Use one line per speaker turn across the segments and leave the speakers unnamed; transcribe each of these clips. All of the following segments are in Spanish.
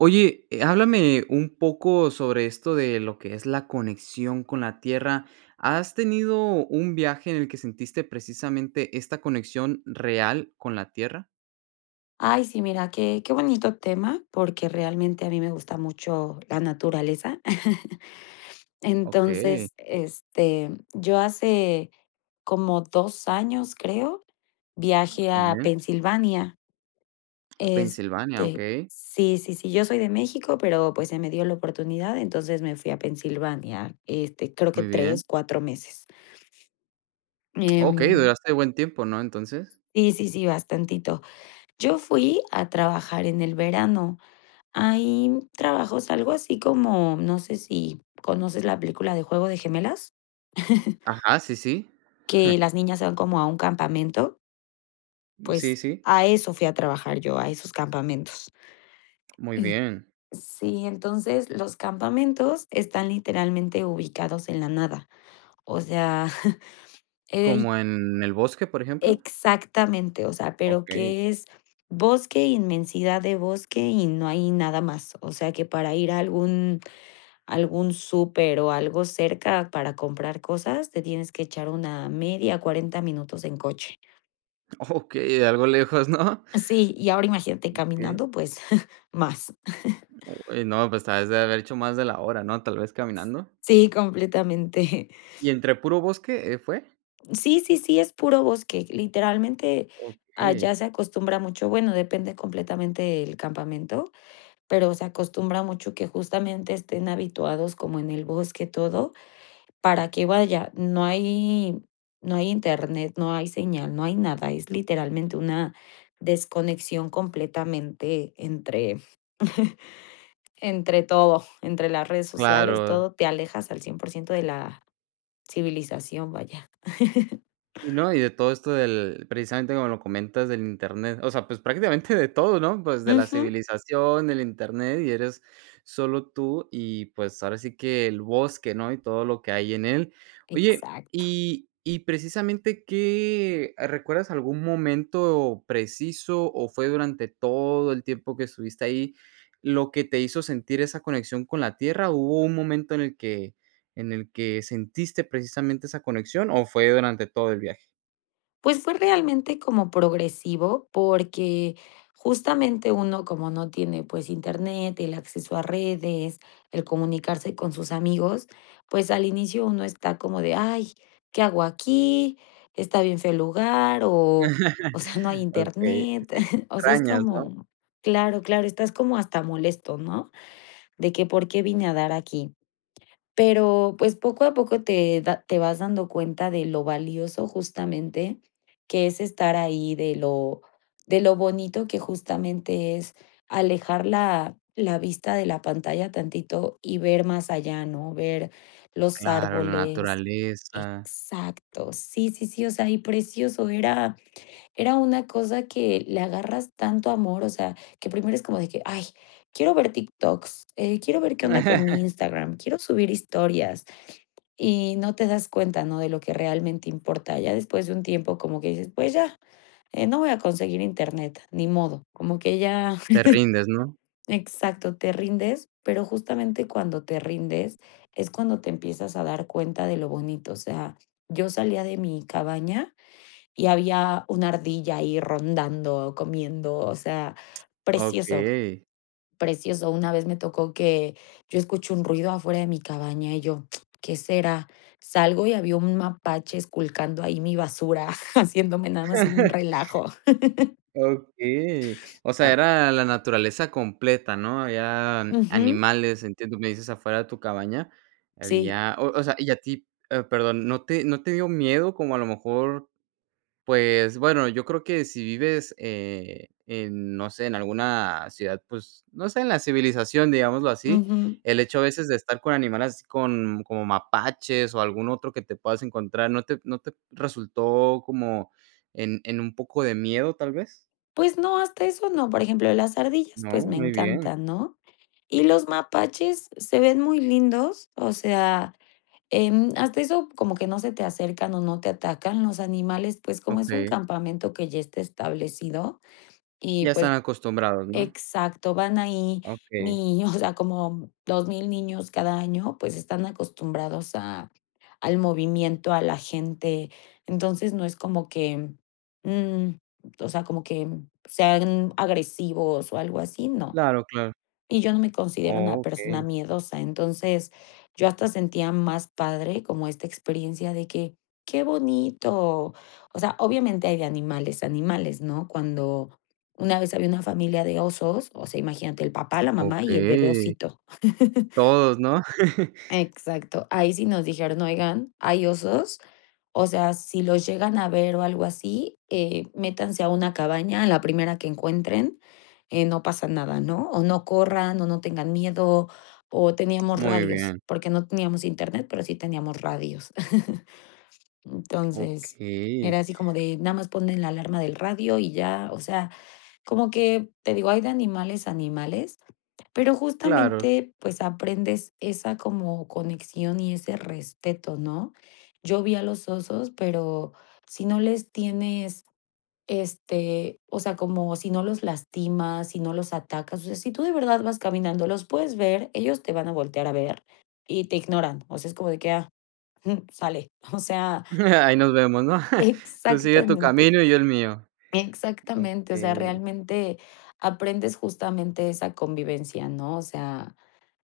Oye, eh, háblame un poco sobre esto de lo que es la conexión con la tierra, ¿has tenido un viaje en el que sentiste precisamente esta conexión real con la tierra?
Ay, sí, mira, qué qué bonito tema, porque realmente a mí me gusta mucho, la naturaleza.
Okey.
Entonces, este, yo hace, como 2 años, creo,
Oh,
viajé
muy
a
bien
Pensilvania.
Pensilvania,
Este,
okey.
sí, sí, sí, yo soy de México, pero, pues se me dio la oportunidad. Entonces me fui a Pensilvania, este, creo que
Muy bien.
3, 4 meses.
Okey,
Em
duraste buen tiempo, ¿no? Entonces.
Sí, sí, sí, bastantito. Yo fui a trabajar en el verano. Hay trabajos, algo así como, no sé, si, ¿conoces la película de Juego de Gemelas?
Ajá, sí, sí.
Que las niñas se van como a un campamento.
Mm, sí,
Pues,
sí.
a eso fui a trabajar yo, a esos campamentos.
Muy bien.
Sí, entonces los campamentos están literalmente ubicados en la nada, o sea, eh, y
¿Como en el bosque, por ejemplo?
Exactamente, o sea, pero
Okey.
que es bosque, inmensidad de bosque, y no hay nada más. O sea que para ir a algún algún súper o algo cerca para comprar cosas, te tienes que echar una media, 40 minutos en coche.
Okey, algo lejos, ¿no?
Sí, y ahora imagínate
Okey.
caminando, pues más.
Oye, no, pues, te has de haber hecho más de la hora, ¿no?, tal vez
S
caminando.
sí, completamente.
¿Y entre puro bosque, eh, fue?
Sí, sí, sí, es puro bosque. Literalmente, allá
Okey.
se acostumbra mucho, bueno, depende completamente el campamento, pero se acostumbra mucho que justamente estén habituados como en el bosque todo, para que, vaya, no hay no hay Internet, no hay señal, no hay nada, es literalmente una desconexión completamente entre entre todo, entre las redes sociales,
Claro.
todo, te alejas al 100% de la civilización, vaya.
Sí, no, y de todo esto, del, precisamente, como lo comentas, del Internet, o sea, pues, prácticamente de todo, ¿no?, pues de la
Ujú.
civilización, del Internet, y eres solo tú y, pues, ahora sí que el bosque, ¿no?, y todo lo que hay en él. Oye,
Exacto.
y y precisamente, ¿qué, ah, recuerdas algún momento preciso, o fue durante todo el tiempo que estuviste ahí lo que te hizo sentir esa conexión con la tierra, o hubo un momento en el que en el que sentiste precisamente esa conexión, o fue durante todo el viaje?
Pues, fue realmente como progresivo porque justamente uno como no tiene pues internet, el acceso a redes, el comunicarse con sus amigos, pues, al inicio uno está como de: "Ay, ¿qué hago aquí? Está bien feo el lugar". O, o sea no hay
Okey. Sí,
internet, o sea es
extrañas, ¿no?
como claro, claro, estás como hasta molesto, ¿no? De que por qué vine a dar aquí. Pero pues, poco a poco te da te vas dando cuenta de lo valioso justamente que es estar ahí, de lo de lo bonito que justamente es alejar la la vista de la pantalla tantito y ver más allá, ¿no?, ver los
Claro, la
árboles
naturaleza.
Exacto, sí, sí, sí, o sea, y precioso, era era una cosa que le agarras tanto amor, o sea, que primero es como de que: "Ay, quiero ver TikToks, eh, quiero ver qué onda con mi Instagram, quiero subir historias", y no te das cuenta, ¿no? De lo que realmente importa. Ya después de un tiempo como que dices: "Pues ya, eh, no voy a conseguir internet, ni modo", como que ya
Te rindes, ¿no?
exacto, te rindes, pero justamente cuando te rindes es cuando te empiezas a dar cuenta de lo bonito. O sea, yo salía de mi cabaña y había una ardilla ahí rondando o comiendo, o sea, precioso,
Okey.
precioso. Una vez me tocó que yo escucho un ruido afuera de mi cabaña, y yo: "¿Qué será?" Salgo y había un mapache esculcando ahí mi basura, haciéndome nada más un relajo.
Okey. O sea, era la naturaleza completa, ¿no? Habían
Ujú.
animales, entiendo, me dices afuera de tu cabaña,
Sí.
había, o o sea, y a ti eh, perdón, ¿no te no te dio miedo como a lo mejor Pues bueno, yo creo que si vives, eh, en no sé, en alguna ciudad, pues no sé, en la civilización, digámoslo así,
Ujú.
el hecho a veces de estar con animales así con como mapaches o algún otro que te puedas encontrar, ¿no te no te resultó como en en un poco de miedo, tal vez?
Pues no, hasta eso no, por ejemplo, las ardillas, pues,
¿No?
me
Muy bien.
encantan, ¿no? Y los mapaches se ven muy lindos, o sea, em, hasta eso, como que no se te acercan o no te atacan, los animales, pues, como es un
Okey.
campamento que ya está establecido y
Ya
pues
están acostumbrados, ¿no?
exacto, van ahí
Okey.
ni o sea, como 2000 niños cada año, pues están acostumbrados a al movimiento, a la gente. Entonces no es como que, mm, o sea, como que sean agresivos o algo así, no.
Claro, claro.
Y yo no me considero
Oh,
una persona
okey.
miedosa. Entonces, yo hasta sentía más padre, como esta experiencia de que: "Qué bonito". O sea, obviamente hay de animales, animales, ¿no? Cuando, una vez había una familia de osos, o sea, imagínate el papá, la mamá y el bebé
Okey.
osito.
Todos, ¿no?
Exacto. Ahí sí nos dijeron: "Oigan, hay osos. O sea, si los llegan a ver o algo así, eh, métanse a una cabaña, a la primera que encuentren, eh, no pasa nada", ¿no? O no corran, o no tengan miedo, o teníamos
Muy
radios,
bien.
porque no teníamos Internet, pero sí teníamos radios. Entonces,
Okey.
era así como de nada más ponen la alarma del radio y ya, o sea, como que te digo, hay de animales a animales, pero
Claro.
justamente, pues, aprendes esa como conexión y ese respeto, ¿no? Yo vi a los osos pero si no les tienes, este, o sea como si no los lastimas, si no los atacas, o sea si tú de verdad vas caminando, los puedes ver, ellos te van a voltear a ver y te ignoran, o sea es como de que: "Ah, jum, sale". O sea
Ahí nos vemos, ¿no? Tú sigue tu
Exactamente,
camino y yo el mío.
exactamente. O sea,
Okey.
realmente aprendes justamente esa convivencia, ¿no? O sea,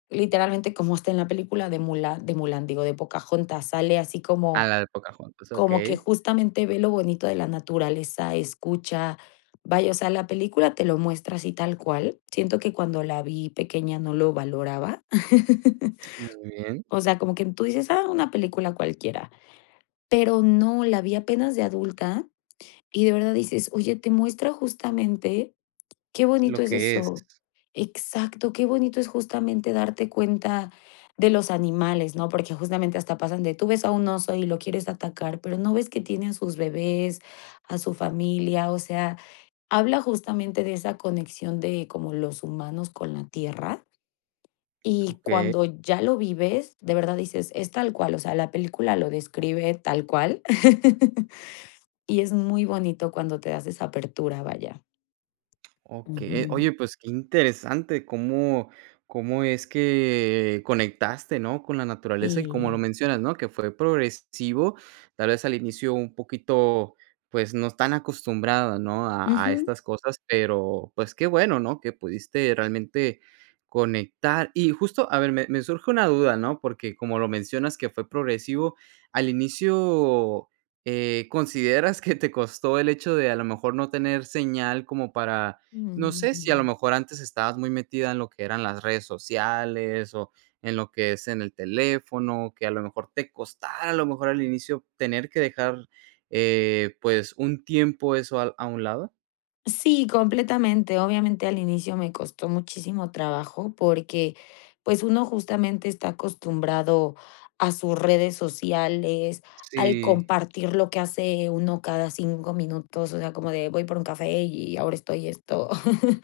literalmente como está en la película de Mulan de Mulan, digo, de Pocahontas, sale así
Ah,
como
la de Pocahontas,
como que
okey.
justamente ve lo bonito de la naturaleza, escucha, vaya, o sea, la película te lo muestra así tal cual. Siento que cuando la vi pequeña no lo valoraba.
Muy bien.
O sea, como que tú dices: "Ah, una película cualquiera", pero no, la vi apenas de adulta. Y de verdad dices: "Oye, te muestra justamente qué bonito
Lo
es
que es.
eso". Exacto, qué bonito es justamente darte cuenta de los animales, ¿no? Porque justamente hasta pasan de tú ves a un oso y lo quieres atacar, pero no ves que tiene a sus bebés, a su familia, o sea, habla justamente de esa conexión de como los humanos con la tierra. Y
Okey.
cuando ya lo vives, de verdad dices: "Es tal cual", o sea, la película lo describe tal cual. Y es muy bonito cuando te das esa apertura, vaya.
Okey,
Ujú.
oye, pues qué interesante. Cómo cómo es que conectaste, ¿no? Con la naturaleza, y como lo
Sí.
mencionas, ¿no? Que fue progresivo, tal vez, al inicio un poquito, pues, no tan acostumbrada, ¿no? A a
Ujú.
estas cosas, pero pues qué bueno, ¿no? Que pudiste realmente conectar. Y justo a ver, me me surge una duda, ¿no? Porque como lo mencionas que fue progresivo, ¿al inicio, eh, consideras que te costó el hecho de a lo mejor no tener señal como para, no
Ujú,
sé si a lo
ujú.
mejor antes estabas muy metida en lo que eran las redes sociales, o en lo que es en el teléfono, que a lo mejor te costara a lo mejor al inicio tener que dejar, eh, pues, un tiempo eso al a un lado?
Sí, completamente. Obviamente al inicio me costó muchísimo trabajo porque, pues, uno justamente está acostumbrado a sus redes sociales, al
Sí.
compartir lo que hace uno cada 5 minutos, o sea, como de voy por un café, y ahora estoy esto.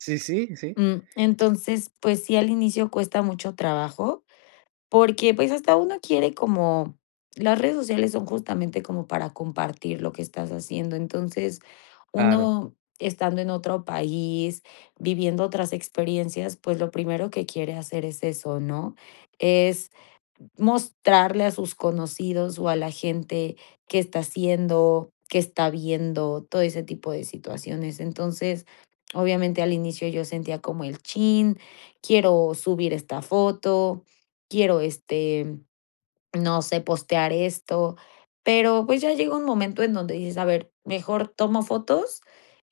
Sí, sí, sí.
Mm, entonces, pues, sí, al inicio cuesta mucho trabajo porque, pues, hasta uno quiere como las redes sociales son justamente como para compartir lo que estás haciendo. Entonces,
Claro.
uno estando en otro país, viviendo otras experiencias, pues, lo primero que quiere hacer es eso, ¿no? Es mostrarle a sus conocidos o a la gente qué está haciendo, qué está viendo, todo ese tipo de situaciones. Entonces, obviamente al inicio yo sentía como el chin, quiero subir esta foto, quiero, este, no sé, postear esto, pero, pues, ya llega un momento en donde dices: "A ver, mejor tomo fotos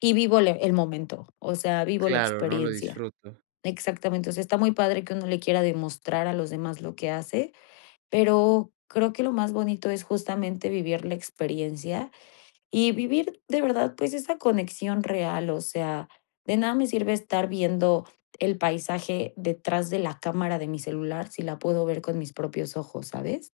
y vivo le el momento, o sea, vivo la
Claro, no lo
experiencia".
disfruto.
Exactamente. O sea, está muy padre que uno le quiera demostrar a los demás lo que hace, pero creo que lo más bonito es justamente vivir la experiencia y vivir de verdad, pues, esa conexión real. O sea, de nada me sirve estar viendo el paisaje detrás de la cámara de mi celular, si la puedo ver con mis propios ojos, ¿sabes?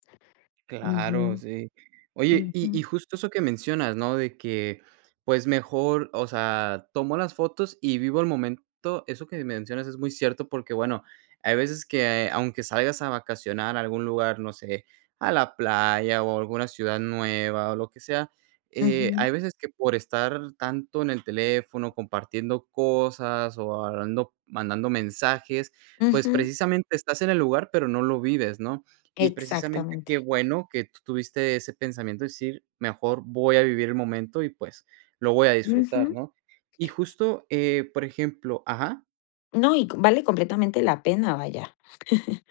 Claro,
Ujú.
sí. Oye, y
Ujú.
y justo eso que mencionas, ¿no? De que, pues, mejor, o sea, tomo las fotos y vivo el momento. Eso que me mencionas es muy cierto, porque bueno, hay veces que aunque salgas a vacacionar a algún lugar, no sé, a la playa, o alguna ciudad nueva, o lo que sea, eh,
Ujú.
hay veces que por estar tanto en el teléfono compartiendo cosas, o hablando mandando mensajes, pues,
Ujú.
precisamente estás en el lugar, pero no lo vives, ¿no? Y precisamente qué
Exactamente.
bueno que tú tuviste ese pensamiento de decir: "Mejor voy a vivir el momento y, pues, lo voy a disfrutar",
Ujú.
¿no? Y justo, eh, por ejemplo Ajá
No, y co vale completamente la pena, vaya.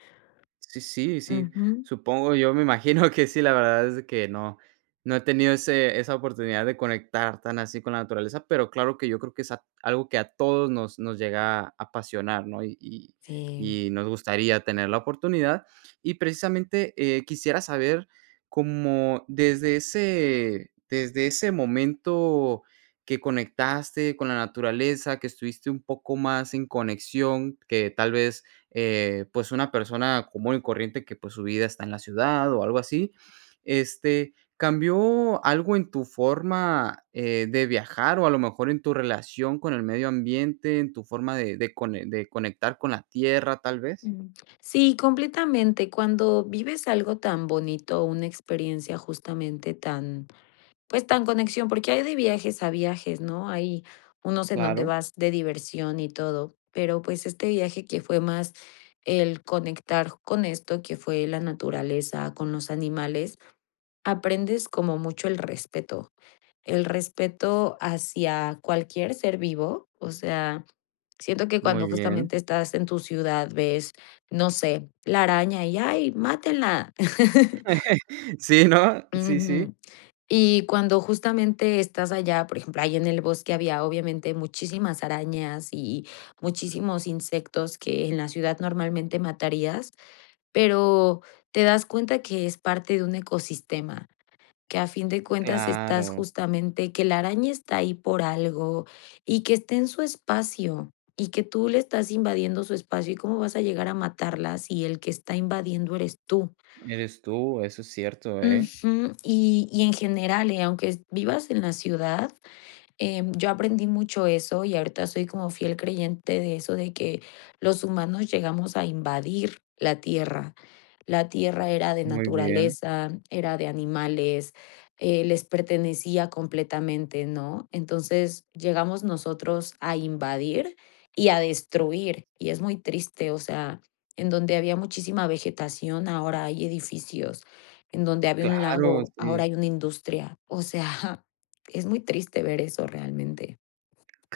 Sí, sí, sí,
Ujú.
supongo, yo me imagino que sí, la verdad es que no, no he tenido ese esa oportunidad de conectar tan así con la naturaleza, pero claro que yo creo que es a algo que a todos nos nos llega a apasionar, ¿no? Y y
Sí.
y nos gustaría tener la oportunidad. Y precisamente, eh, quisiera saber, como desde ese desde ese momento que conectaste con la naturaleza, que estuviste un poco más en conexión, que tal vez, eh, pues, una persona común y corriente que, pues, su vida está en la ciudad, o algo así. Este, ¿cambió algo en tu forma, eh, de viajar, o a lo mejor en tu relación con el medio ambiente, en tu forma de de cone de conectar con la tierra, tal vez?
Mm. Sí, completamente. Cuando vives algo tan bonito, una experiencia justamente tan, pues, tan conexión, porque hay de viajes a viajes, ¿no? Hay unos en donde
Claro.
vas de diversión y todo. Pero, pues, este viaje que fue más el conectar con esto, que fue la naturaleza, con los animales, aprendes como mucho el respeto. El respeto hacia cualquier ser vivo, o sea, siento que
Muy
cuando
bien.
justamente estás en tu ciudad ves, no sé, la araña y ay, mátenla.
Sí, ¿no? Sí, sí.
Ujú. Y cuando justamente estás allá, por ejemplo, ahí en el bosque había obviamente muchísimas arañas y muchísimos insectos que en la ciudad normalmente matarías. Pero te das cuenta que es parte de un ecosistema, que a fin de cuentas estás
Claro.
justamente que la araña está ahí por algo, y que está en su espacio, y que tú le estás invadiendo su espacio y cómo vas a llegar a matarla, si el que está invadiendo eres tú.
Eres tú, eso es cierto, eh.
Ujú. Y y en general, eh, aunque vivas en la ciudad, em, yo aprendí mucho eso, y ahorita soy como fiel creyente de eso de que los humanos llegamos a invadir la tierra. La tierra era de
Muy bien.
naturaleza, era de animales, eh, les pertenecía completamente, ¿no? Entonces llegamos nosotros a invadir y a destruir, y es muy triste, o sea, en donde había muchísima vegetación, ahora hay edificios, en donde había un
Claro,
lago,
sí.
ahora hay una industria. O sea, es muy triste ver eso realmente.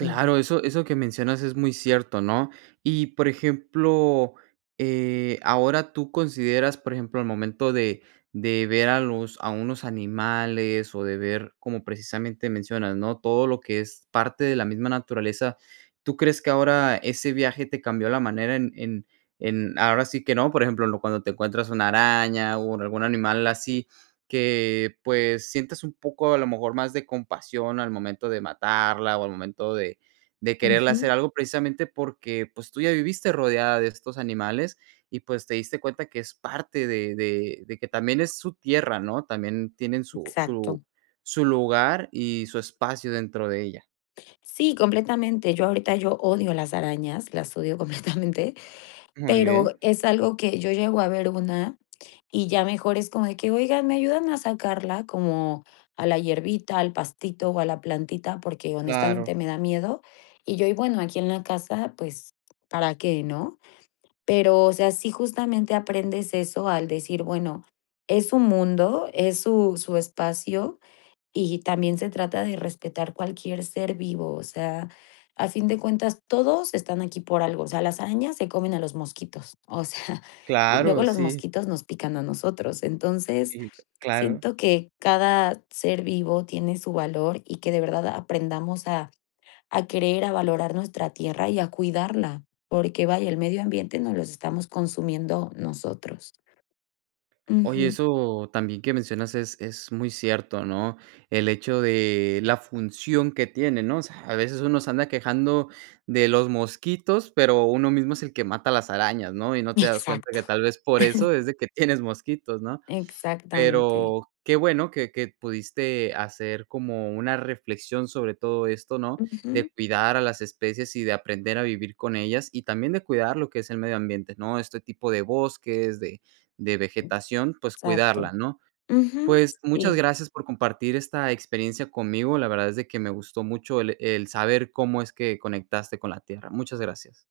Ujú.
eso eso que mencionas es muy cierto, ¿no? Y, por ejemplo, eh, ahora tú consideras, por ejemplo, al momento de de ver a los a unos animales, o de ver como precisamente mencionas, ¿no? Todo lo que es parte de la misma naturaleza, ¿tú crees que ahora ese viaje te cambió la manera en en en ahora sí que no? Por ejemplo, en lo cuando te encuentras una araña, o en algún animal así, que, pues, sientes un poco a lo mejor más de compasión al momento de matarla, o al momento de de quererle hacer
Ujú.
algo, precisamente porque, pues, tú ya viviste rodeada de estos animales y, pues, te diste cuenta que es parte de de de que también es su tierra, ¿no? También tienen su
Exacto.
su su lugar y su espacio dentro de ella.
Sí, completamente. Yo ahorita, yo odio las arañas, las odio completamente,
Muy
pero
bien.
es algo que yo llego a ver una, y ya mejor es como de que oiga me ayudan a sacarla como a la hierbita, al pastito o a la plantita, porque
Claro.
honestamente me da miedo, y yo y bueno aquí en la casa, pues, para qué, ¿no? Pero, o sea, sí justamente aprendes eso, al decir bueno, es su mundo, es su su espacio y también se trata de respetar cualquier ser vivo, o sea, a fin de cuentas todos están aquí por algo, o sea, las arañas se comen a los mosquitos, o sea,
Claro,
luego los
sí.
mosquitos nos pican a nosotros, entonces
Y, [unintelligible] claro.
siento que cada ser vivo tiene su valor y que de verdad aprendamos a a querer, a valorar nuestra tierra y a cuidarla. Porque vaya, el medio ambiente nos los estamos consumiendo nosotros.
Oye,
Ujú.
eso también que mencionas es es muy cierto, ¿no? El hecho de la función que tiene, ¿no? O sea, a veces uno se anda quejando de los mosquitos, pero uno mismo es el que mata las arañas, ¿no? Y no te das cuenta
Exacto.
que tal vez, por eso es de que tienes mosquitos, ¿no?
Exactamente.
Pero qué bueno que que pudiste hacer como una reflexión sobre todo esto, ¿no?
Ujú.
De cuidar a las especies y de aprender a vivir con ellas, y también de cuidar lo que es el medio ambiente, ¿no? Este tipo de bosques, de de vegetación, pues, cuidarla,
Exacto.
¿no?
Ujú.
Pues, muchas
Sí.
gracias por compartir esta experiencia conmigo. La verdad es de que me gustó mucho el el saber cómo es que conectaste con la tierra. Muchas gracias.